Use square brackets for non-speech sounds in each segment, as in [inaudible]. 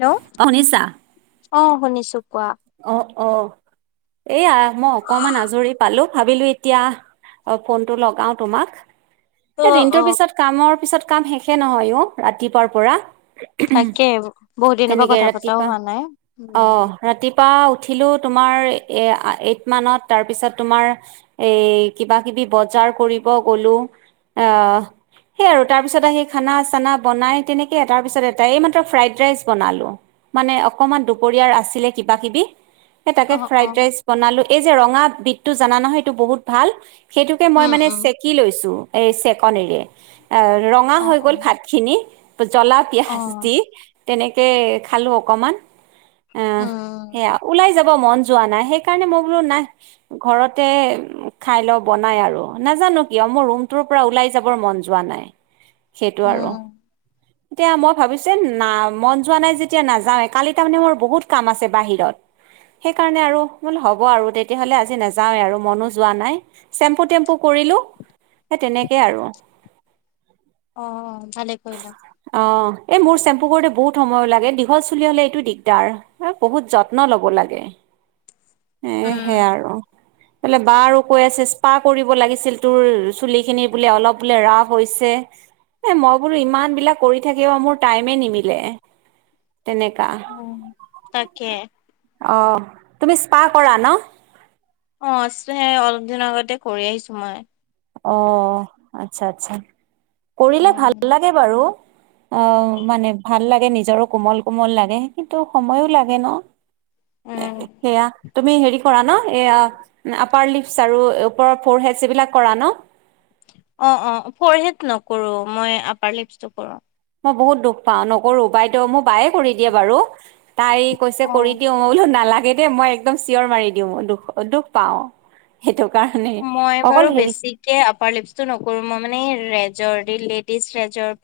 Hello অ শুনিছা? অ, শুনিছো কোৱা। অ অ', এইয়া মই অকমান আজৰি পালো ভাবিলো এতিয়া অ', ফোনটো লগাও তোমাক। অ এ অ দিনটোৰ পিছত কামৰ পিছত কাম শেষে নহয় অ, ৰাতিপুৱাৰ পৰা। তাকে বহুত দিনৰ পৰা তেনেকে কথা পতাও ৰাতিপা হোৱা নাই অ, উম ৰাতি পা উঠিলোঁ তোমাৰ এয়া এইট মানত, তাৰ পিছত তোমাৰ এই কিবা কিবি বজাৰ কৰিব গলো অ', সেই আৰু তাৰ পিছত আহি খানা চানা বনাই তেনেকে তাৰ পিছত এটা এই মাত্ৰ ফ্ৰাইড ৰাইচ বনালো। মানে অকমান দুপৰীয়াৰ আছিলে কিবা কিবি, সেই তাকে অ অ ফ্ৰাইড ৰাইচ বনালো। এই যে ৰঙা বিধটো জানা নহয়, এইটো বহুত ভাল সেইটোকে মই উম মানে উম চেকি লৈছো। এই চেকনিৰে ৰঙা অ হৈ অ গল ভাত খিনি। জ্বলা অ পিয়াজ দি তেনেকে খালো অকমান। আহ উম, সেয়া ওলাই যাব মন যোৱা নাই সেইকাৰণে মই বোলো নাই ঘৰতে খাই লও বনাই আৰু নাজানো নাজানো কিয় মোৰ ৰুমটোৰ পৰা ওলাই যাবৰ মন যোৱা নাই সেইটো আৰু উম এতিয়া মই ভাবিছে না মন যোৱা নাই যেতিয়া নাযাও এ কালি তাৰমানে মোৰ বহুত কাম আছে। বাহিৰত সেই কাৰণে আৰু বোলো হ'ব আৰু তেতিয়াহলে আজি নাযাওৱে আৰু মনো যোৱা নাই চেম্পু টেম্পু কৰি কৰিলোঁ সেই তেনেকেই আৰু। অ', অ', ভালে কৰিলা। অ এই মোৰ চেম্পু কৰোতে বহুত সময় লাগে দীঘল চুলি হ'লে এইটো দিগদাৰ হ বহুত যত্ন লব লাগে এ উম সেয়া আৰু। বোলে বাৰ কৈ আছে স্পা কৰিব লাগিছিল তোৰ চুলি খিনি বোলে অলপ বোলে ৰাফ হৈছে। এ মই বোলো ইমান বিলাক কৰি থাকিব মোৰ টাইমে নিমিলে। তেনেকা কে অ', তুমি স্পা কৰা ন? অ', এ সেই অলপ দিনৰ আগতে কৰি আহিছো মই। অ', আচ্ছা আচ্ছা কৰিলে উম ভাল লাগে বাৰু। অ মানে ভাল লাগে নিজৰো কোমল কোমল লাগে কিন্তু সময়ো লাগে ন উম সেয়া তুমি হেৰি কৰা ন এয়া আপাৰ লিপচ আৰু ওপৰ ফৰ হেডছ এইবিলাক কৰা ন অ অ ফৰহেড নকৰো মই আপাৰ লিপটো কৰো মই বহুত দুখ পাওঁ নকৰো বাইদেউ মোক বায়ে কৰি দিয়ে বাৰু তাই কৈছে অ কৰি দিও মই বোলো নালাগে এ মই একদম চিঞৰ মাৰি দিও দুখ দুখ পাও সেইটোক মই বাৰু বেছিকে আপাৰ লিপচটো নকৰো মই মানে ৰেজৰ দি লেপ ট্ৰেচ্ ৰেজব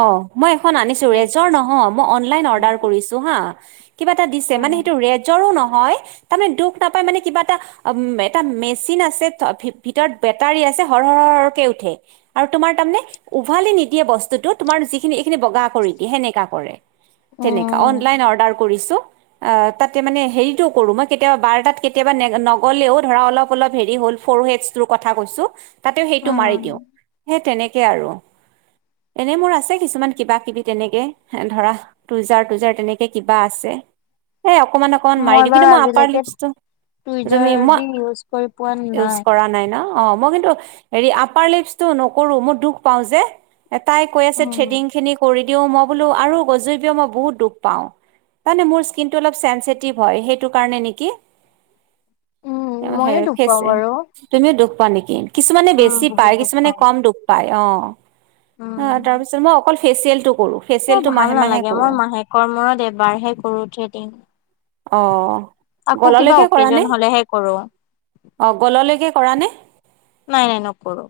অ মই এখন আনিছো ৰেজৰ নহয় মই অনলাইন অৰ্ডাৰ কৰিছো হা কিবা এটা দিছে উম, মানে সেইটো ৰেজৰো ন হয় তাৰমানে দুখ নাপায় মানে কিবা এটা এটা মেচিন আছে ভি ভিতৰত বেটাৰী আছে হৰ হৰ কে উঠে আৰু তোমাৰ তাৰে উভালি নিদিয়ে বস্তু যদিঅ তোমাৰ যিখিনি এইখিনি বগা কৰি দিয়ে সেনেকা কৰে তেনেকা উম, অনলাইন অৰ্ডাৰ কৰিছো আ তাতে মানে হেৰিটো কৰো মই কে বাৰ তাত কেতিয়াবা নেগা নগলেও ধৰা অলপ অ অলপ হেৰি হল ফৰ হেডটোন কথা কৈছো তাতেও সেইটো মাৰি দিওঁ সেই তেনেকে আৰু এনেই মোৰ আছে কিছুমান কিবা কিবি তেনেকে ধৰা টুজাৰ টুইজাৰ তেনেকে কিবা আছে এই অকণমান অকণমান মাৰি দিও বাৰু কিন্তু মই আপাৰ আজিলৈকে লিপচটো টুইজাৰ তুমি মই দি ইউজ কৰি পোৱা ইউজ কৰা নাই ন অ মই কিন্তু হেৰি আপাৰ লিপচটো নকৰো মোৰ দুখ পাওঁ যে তাই কৈ আছে উম, থ্ৰেডিং খিনি কৰি দিও মই বোলো আৰু গজিবও মই বহুত দুখ পাও মানে মোৰ স্কিনটো অলপ চেঞ্চিটিভ হয় সেইটো কাৰণে নিকি উম, সে ময়ো দুখ পাওঁ খেছে বাৰু। তুমিও দুখ পোৱা নিকি কিছুমানে উম, বেছি বহুত পায় দুখ কিছুমানে পাওঁ, কম দুখ পায় অ অ তাৰ পিছত মই অকল ফেচিয়েল টো ত ভাল নালাগে মই মাহেকৰ মূৰত এবাৰহে কৰো থ্ৰেডিং অ আকৌ কিবা গললৈকে কৰা অকেজন নে হলেহে কৰো, অ গললৈকে কৰা নে নাই নাই নকৰো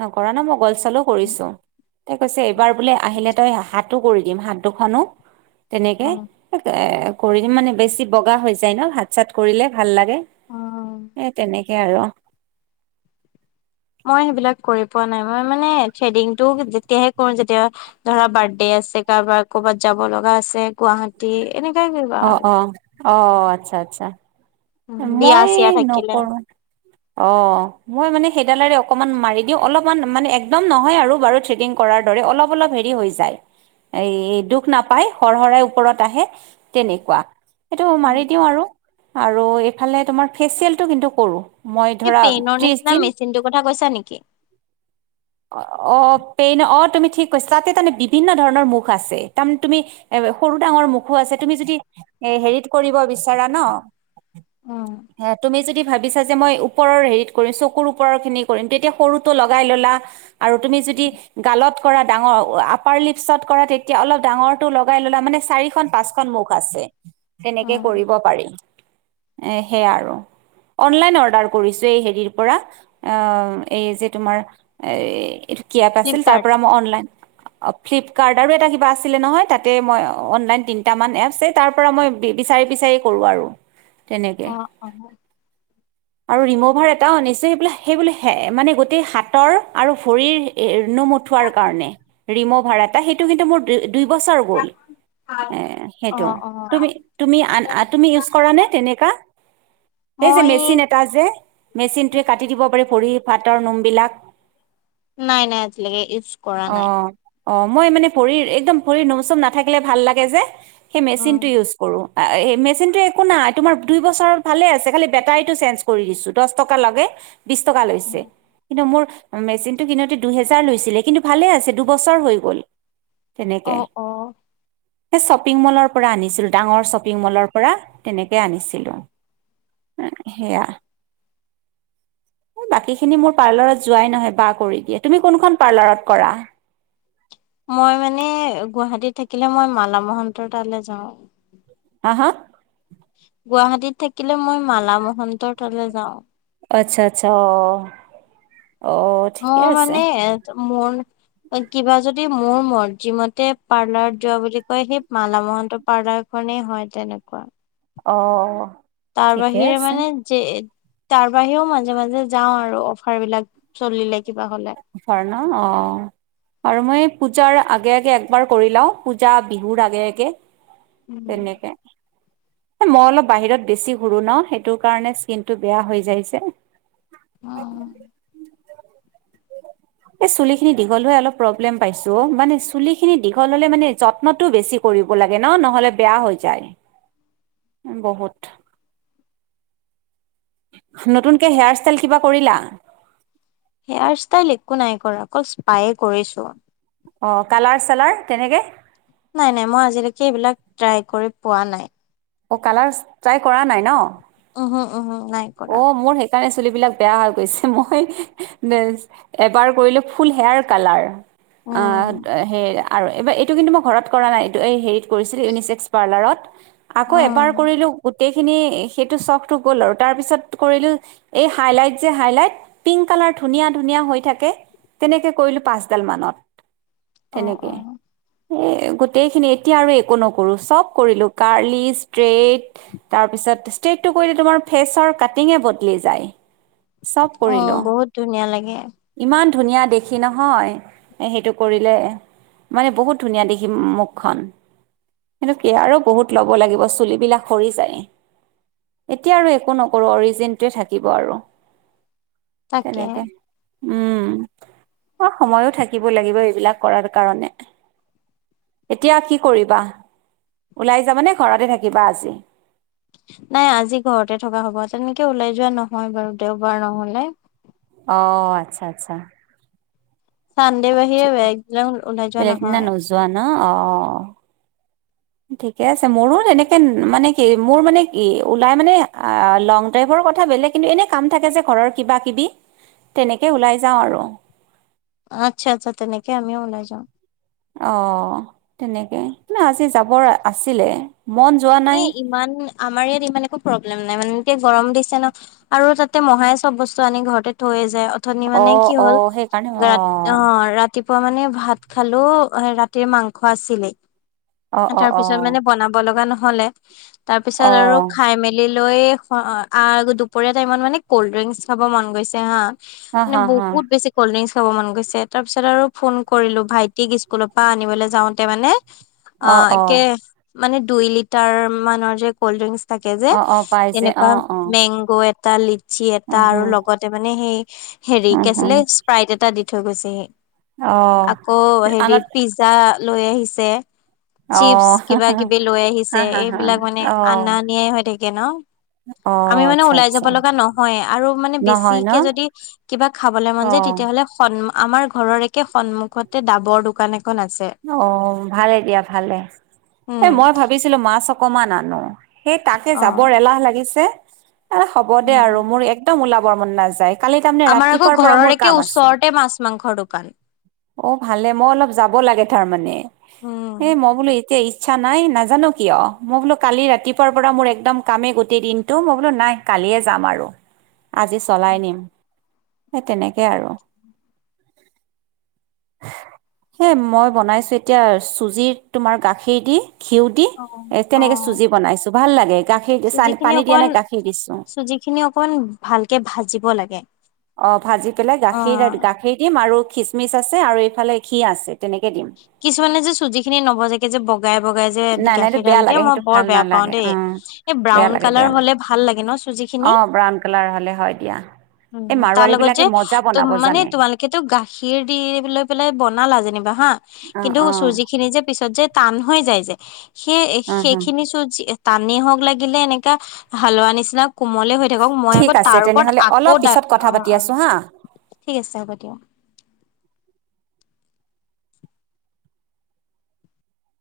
নকৰা ন মই গল চালো কৰিছো তই কৈছে এইবাৰ বোলে আহিলে তই হাটো কৰি দিম হাত দুখনো তেনেকে উম। এ কৰি দিম মানে বেছ বগা হৈ যায় ন হাত চাত কৰিলে ভাল লাগে উম, সে তেনেকে হে আৰ মই সেইবিলাক কৰি পোৱা নাই মই মানে থ্ৰেডিং টো যেতিয়াহে কৰো যেতিয়া ধৰা বাৰ্ডডে আছে কাৰোবাৰ কৰ'বাত যাব লগা আছে গুৱাহাটী এনেকাই কিবা অ আৰু। অ অ আচ্ছা আচ্ছা উম, বিয়া মই চিয়া থাকিলে। নকৰো অ মই মানে সেইডালেৰেই অক অকমান মাৰি দিওঁ অলপমান মানে একদম নহয় আৰু বাৰু থ্ৰেডিং কৰাৰ দৰে অলপ অলপ হেৰি হৈ যায় এ দুখ নাপায় হৰ হৰাই ওপৰত আহে তেনেকুৱা সেইটো উম, মাৰি দিওঁ আৰু আৰু এইফালে তোমাৰ ফেচিয়েলটো কিন্তু কৰো এই পেইনৰ নিচিনা মেচিনটোৰ কথা কৈছা নিকি অ অ পেইন অ তুমি ঠিক কৈছা তাতে তাৰমানে বিভিন্ন ধৰণৰ মুখ আছে তাৰমানে তুমি এ সৰু ডাঙৰ মুখো আছে তুমি যদি এ হেৰিত কৰিব বিচাৰা ন উম, হে তুমি যদি ভাবিছা যে মই ওপৰৰ হেৰিত কৰিম চকুৰ ওপৰৰ খিনি কৰিম তেতিয়া সৰুটো লগাই ল'লা আৰু তুমি যদি গালত কৰা ডাঙৰ আপাৰ লিপছত কৰা তেতিয়া অলপ ডাঙৰটো লগাই ললা মানে চাৰিখন পাঁচখন মুখ আছে তেনেকে উম, কৰিব পাৰি এ সেয়া আৰু অনলাইন অৰ্ডাৰ কৰিছো এই হেৰিৰ পৰা এই যে তোমাৰ এই এইটো কেপ আছিল ফ্লিপকাৰ্ট তাৰপৰা মই অনলাইন ফ্লিপকাৰ্ট আৰু এটা কিবা আছিলে নহয় তাতে মই অনলাইন তিনিটামান এপছে তাৰ পৰা মই বিচাৰিছো। কৰো আৰু তেনেকে অ অ। আৰু ৰিম'ভাৰ এটাও নিশ্চয় সেইবিলাক সেইব মানে গোটেই হাতৰ আৰু ভৰিৰ নোম উঠোৱাৰ কাৰণে ৰিম' ভাড়া া সেইটো কিন্তু মোৰ দুই দুই বছৰ গ'ল অ সেইটো অ তুমি তুমি তুমি ইউজ কৰা নে তেনেকুৱা সেই যে মই মেচিন এটা যে মেচিনটোৱে কাটি দিব পাৰি ভৰি ভাতৰ নোমবলাক। নাই নাই আজিলৈকে ইউজ কৰা অ নাই অ মই মানে ভৰিৰ একদম ভৰি নোমচুম নাথাকিলে ভাল লাগে যে সেই উম, মেচিনটো ইউজ কৰো। এই মেচিনটো একো নাই তোমাৰ দুই বছ ভালে আছে খালি বেটাৰীটো চেঞ্জ কৰিছো দহ টকা লে বিশ টকা লৈছে উম। কিন্তু মোৰ মেচিনটো কিনোতে দুহেজাৰ লৈছিলে কিন্তু ভালে আছে দুবছৰ হৈ গ'ল। তেনেকে আহ অ। সেই শ্বপিং মলৰ পৰা আনিছিলো ডাঙৰ শ্বপিং মলৰ পৰা তেনেকে আনিছিলোঁ। সেয়া বাকী খিনি মোৰ পাৰ্লাৰৰ। যোৱাই নহয় বা কৰি দিয়ে তুমি কোনখন পাৰ্লাৰত কৰা। মই মানে গুৱাহাটীত থাকিলে মই মালা মহন্ত তালৈ যাওঁ। হা হা। গুৱাহাটীত থাকিলে মই মালা মহন্তৰ তলে যাওঁ আচ্ছা আচ্ছা অ। অ ঠিকে আছে মানে মোৰ। কিবা যদি মোৰ মৰত যিমতে পাৰ্লাৰত যোৱা বুলি কয় সেই মালা মহন্ত পাৰ্লাৰ। মনে হয় তেনেকুৱা। অ। তাৰ ঠিকে বাহিৰে আছে মানে যে তাৰ বাহিৰেও মাজে মাজে যাওঁ আৰু অফাৰ বিলাক চলি লাগিল অফাৰ ন অ আৰু মই পূজাৰ আগে আগে একবাৰ কৰি লাও পূজা বিহুৰ আগে আগে তেনেকে মই অলপ বাহিৰত বেছি ঘূুৰোঁ ন সেইটোৰ কাৰণে স্কিনটো বেয়া হৈ যাইছে অ উ এই চুলি খিনি দীঘল হৈ অলপ প্ৰব্লেম পাইছো মানে চুলি খিনি দীঘল হলে মানে যত্নতটো বেছি কৰিব ক লাগে ন নহলে বেয়া হৈ যায় বহুত নতুনকে হেয়াৰ ষ্টাইল কিবা কৰিলা হেয়াৰ ষ্টাইল একো নাই কৰা অকল স্পাইে কৰিছো অ কালাৰ চালাৰ কেনেকে নাই নাই মই আজিলৈকে এইবিলাক ট্ৰাই কৰি পোৱা নাই অ কালাৰ ট্ৰাই কৰা নাই ন উম উম উম নাই কৰা কাৰণে চুলিবিলাক বেয়া হৈ গৈছে মই এবাৰ কৰিলো ফুল হেয়াৰ কালাৰ অ উম হ আৰু এইবাৰ এইটো কিন্তু মই ঘৰত কৰা নাই এইটো এই হেৰিত কৰিছিল ইউনিছেেক্স পাৰ্লাৰত আকৌ এবাৰ উম কৰিলো গোটেইখিনি সেইটো চখটো গ'ল আৰু তাৰ পিছত কৰিলো এই হাইলাইট যে হাইলাইট পিংক কালাৰ ধুনীয়া ধুনীয়া হৈ থাকে তেনেকে কৰিলো পাচডাল মানত অ অ এ গোটেইখিনি এতিয়া আৰু একো নকৰো চব কৰিলো কাৰ্লি ষ্ট্ৰেট তাৰপিছত [unintelligible] ষ্ট্ৰেটটো কৰিলে তোমাৰ ফেচৰ কাটিঙে বদলি যায় চব অ কৰিলো বহুত ধুনীয়া লাগে ইমান ধুনীয়া দেখি নহয় সেইটো কৰিলে মানে বহুত ধুনীয়া দেখি মুখখন [unintelligible] কি আৰু বহুত ল'ব লাগিব চুলিবিলাক সৰি যায় এতিয়া আৰু একো নকৰোঁ অৰিজিনটোৱে থাকিব আৰু তাকে তেনেকে উম অ সময়ো থাকিব লাগিব এইবিলাক কৰাৰ কাৰণে এতিয়া কি কৰিবা ওলাই যাবানে ঘৰতে থাকিবা আজি নাই আজি ঘৰতে থকা হ'ব তেনেকে ওলাই যোৱা নহয় বাৰু দেওবাৰ নহলে অঁ আচ্ছা আচ্ছা চান্দে বাহিৰে বেলেগ দিনাখন ওলাই যোৱা বেলেগ দিনা নহয় নোযোৱা ন অ ঠিকে আছে মোৰো এনেকে মানে কি মোৰ মানে কি ওলাই মানে লং ড্ৰাইভৰ কথা বেলেগ কিন্তু এনে কাম থাকে যে ঘৰৰ কিবা কিবি তেনেকে ওলাই যাওঁ আৰু আচ্ছা আচ্ছা তেনেকে আমিও ওলাই যাওঁ অ তেনেকে [unintelligible] আজি যাবৰ আছিলে মন যোৱা নাই এ ইমান আমাৰ ইয়াত ইমান একো প্ৰব্লেম নাই মানে তেয়া গৰম দিছে ন আৰু তাতে মহাই চব বস্তু আনি ঘৰতে থৈয়ে যায় অথনি অ মানে কি অ হ'ল সেইকাৰণে অ [unintelligible] ৰাতিপুৱা মানে ভাত খালো ৰাতিৰ মাংস আছিলে অ অ অ তাৰপিছত মানে বনাব লগা নহলে তাৰ পিছত অ আৰু খাই মেলি [unintelligible] লৈ এ দুপৰীয়াৰ টাইমত মানে কল্ড ড্ৰিংকচ খাব মন গৈছে হা হা মানে হা হা বহুত বেছি কল ড্ৰিংচ খাব মন গৈছে তাৰ পিছত আৰু ফোন কৰিলো ভাইটিক স্কুলৰ পৰা আনিবলৈ যাওঁতে মানে অ একে মানে দুই লিটাৰ মানৰ যে কল্ড ড্ৰিংক তাকে যে অ অ পাই যে অ তেনেকুৱা অ মেংগ' এটা লিচি এটা উম আৰু হম লগতে মানে সেই হেৰি উম কে হম আছিলে স্প্ৰাইট এটা দি থৈ গৈছেহি অ আকৌ হেৰি আনত পিজ্জা লৈ আহিছে অ চিপচ কিবা কিবি লৈ হা আহিছে হা হা হা এইবিলাক মানে অ আনা নিয়া হৈ থাকে ন অ আমি মানে আচ্ছা উলাই যাব আচ্ছা লগা নহয়েই আৰু মানে নহয় ন বেছিকে যদি কিবা খাবলে মন যায় অ তেতিয়াহ'লে সন্ আমাৰ ঘৰৰ একে সন্মুখতে ডাবৰ দোকান [unintelligible] অ ভালে দিয়া ভালে এ উম মই ভাবিছিলো মাছ অকমান আনো সেই তাকে অ যাবৰ এলাহ লাগিছে হ'ব দে উম আৰু মোৰ একদম ওলাবৰ মন নাযায় কালি তাৰমানে আমাৰ আকৌ ৰাতিপুৱাৰ পৰা ঘৰৰ মোৰ একে কাম আছে ওচৰতে মাছ মাংসৰ দোকান। অ ভালে মই অলপ যাব লাগে তাৰ মানে এ উম। মই বোলো এতিয়া ইচ্ছা নাই নাজানো কিয় মই বোলো কালি ৰাতিপুৱাৰ পৰা মোৰ একদম কামেই গোটেই দিনটো মই বোলো নাই কালিয়ে যাম আৰু আজি চলাই নিম সেই তেনেকে আৰু সেই মই বনাইছো এতিয়া চুজি তোমাৰ গাখীৰ দি ঘিউ দি অ এ অ তেনেকে চুজি বনাইছো ভাল লাগে গাখীৰ দি চান চুজি খিনি পানী দিয়া অকমান নাই গাখীৰ দিছোঁ চুজি খিনি অকমান ভালকে ভাজিব লাগে অ ভাজি পেলাই গাখীৰ অ'। গাখীৰ দিম আৰু খিচমিচ আছে আৰু এইফালে ঘি আছে তেনেকে দিম কিছুমানে যে চুজি খিনি নবজাগে যে বগাই বগাই [unintelligible] যে নাই নাই এইটো গাখীৰ বেয়া ঢালি দিয়ে লাগে মই সেইটো বৰ ভাল বেয়া পাও নালাগে দে অঁ এই বেয়া ব্ৰাউন লাগে কালাৰ বেয়া লাগে হলে ভাল লাগে ন চুজিখিনি অঁ ব্ৰাউন কালাৰ হ'লে হয় দিয়া উ এই তাৰ মাৰোৱাৰী লগত বিলাকে যে মজা তম বনাব মানে জানে তোমালোকেতটো গাখীৰ দি লৈ পেলাই বনালা যেনিবা হা অঁ কিন্তু অঁ চুজি খিনি যে পিছত যে টান হৈ যায় যে সেই অঁ সেইখিনি চুজি টানে হওঁক লাগিলে এনেকা হালোৱা নিচিনা কোমলে হৈ থাকক মই ঠিক আকৌ আছে তাৰ ওপৰত তেনেহ'লে আ অলপ অ পিছত কথা অ পাতি আছোঁ হা ঠিক আছে হ'ব দিয়া।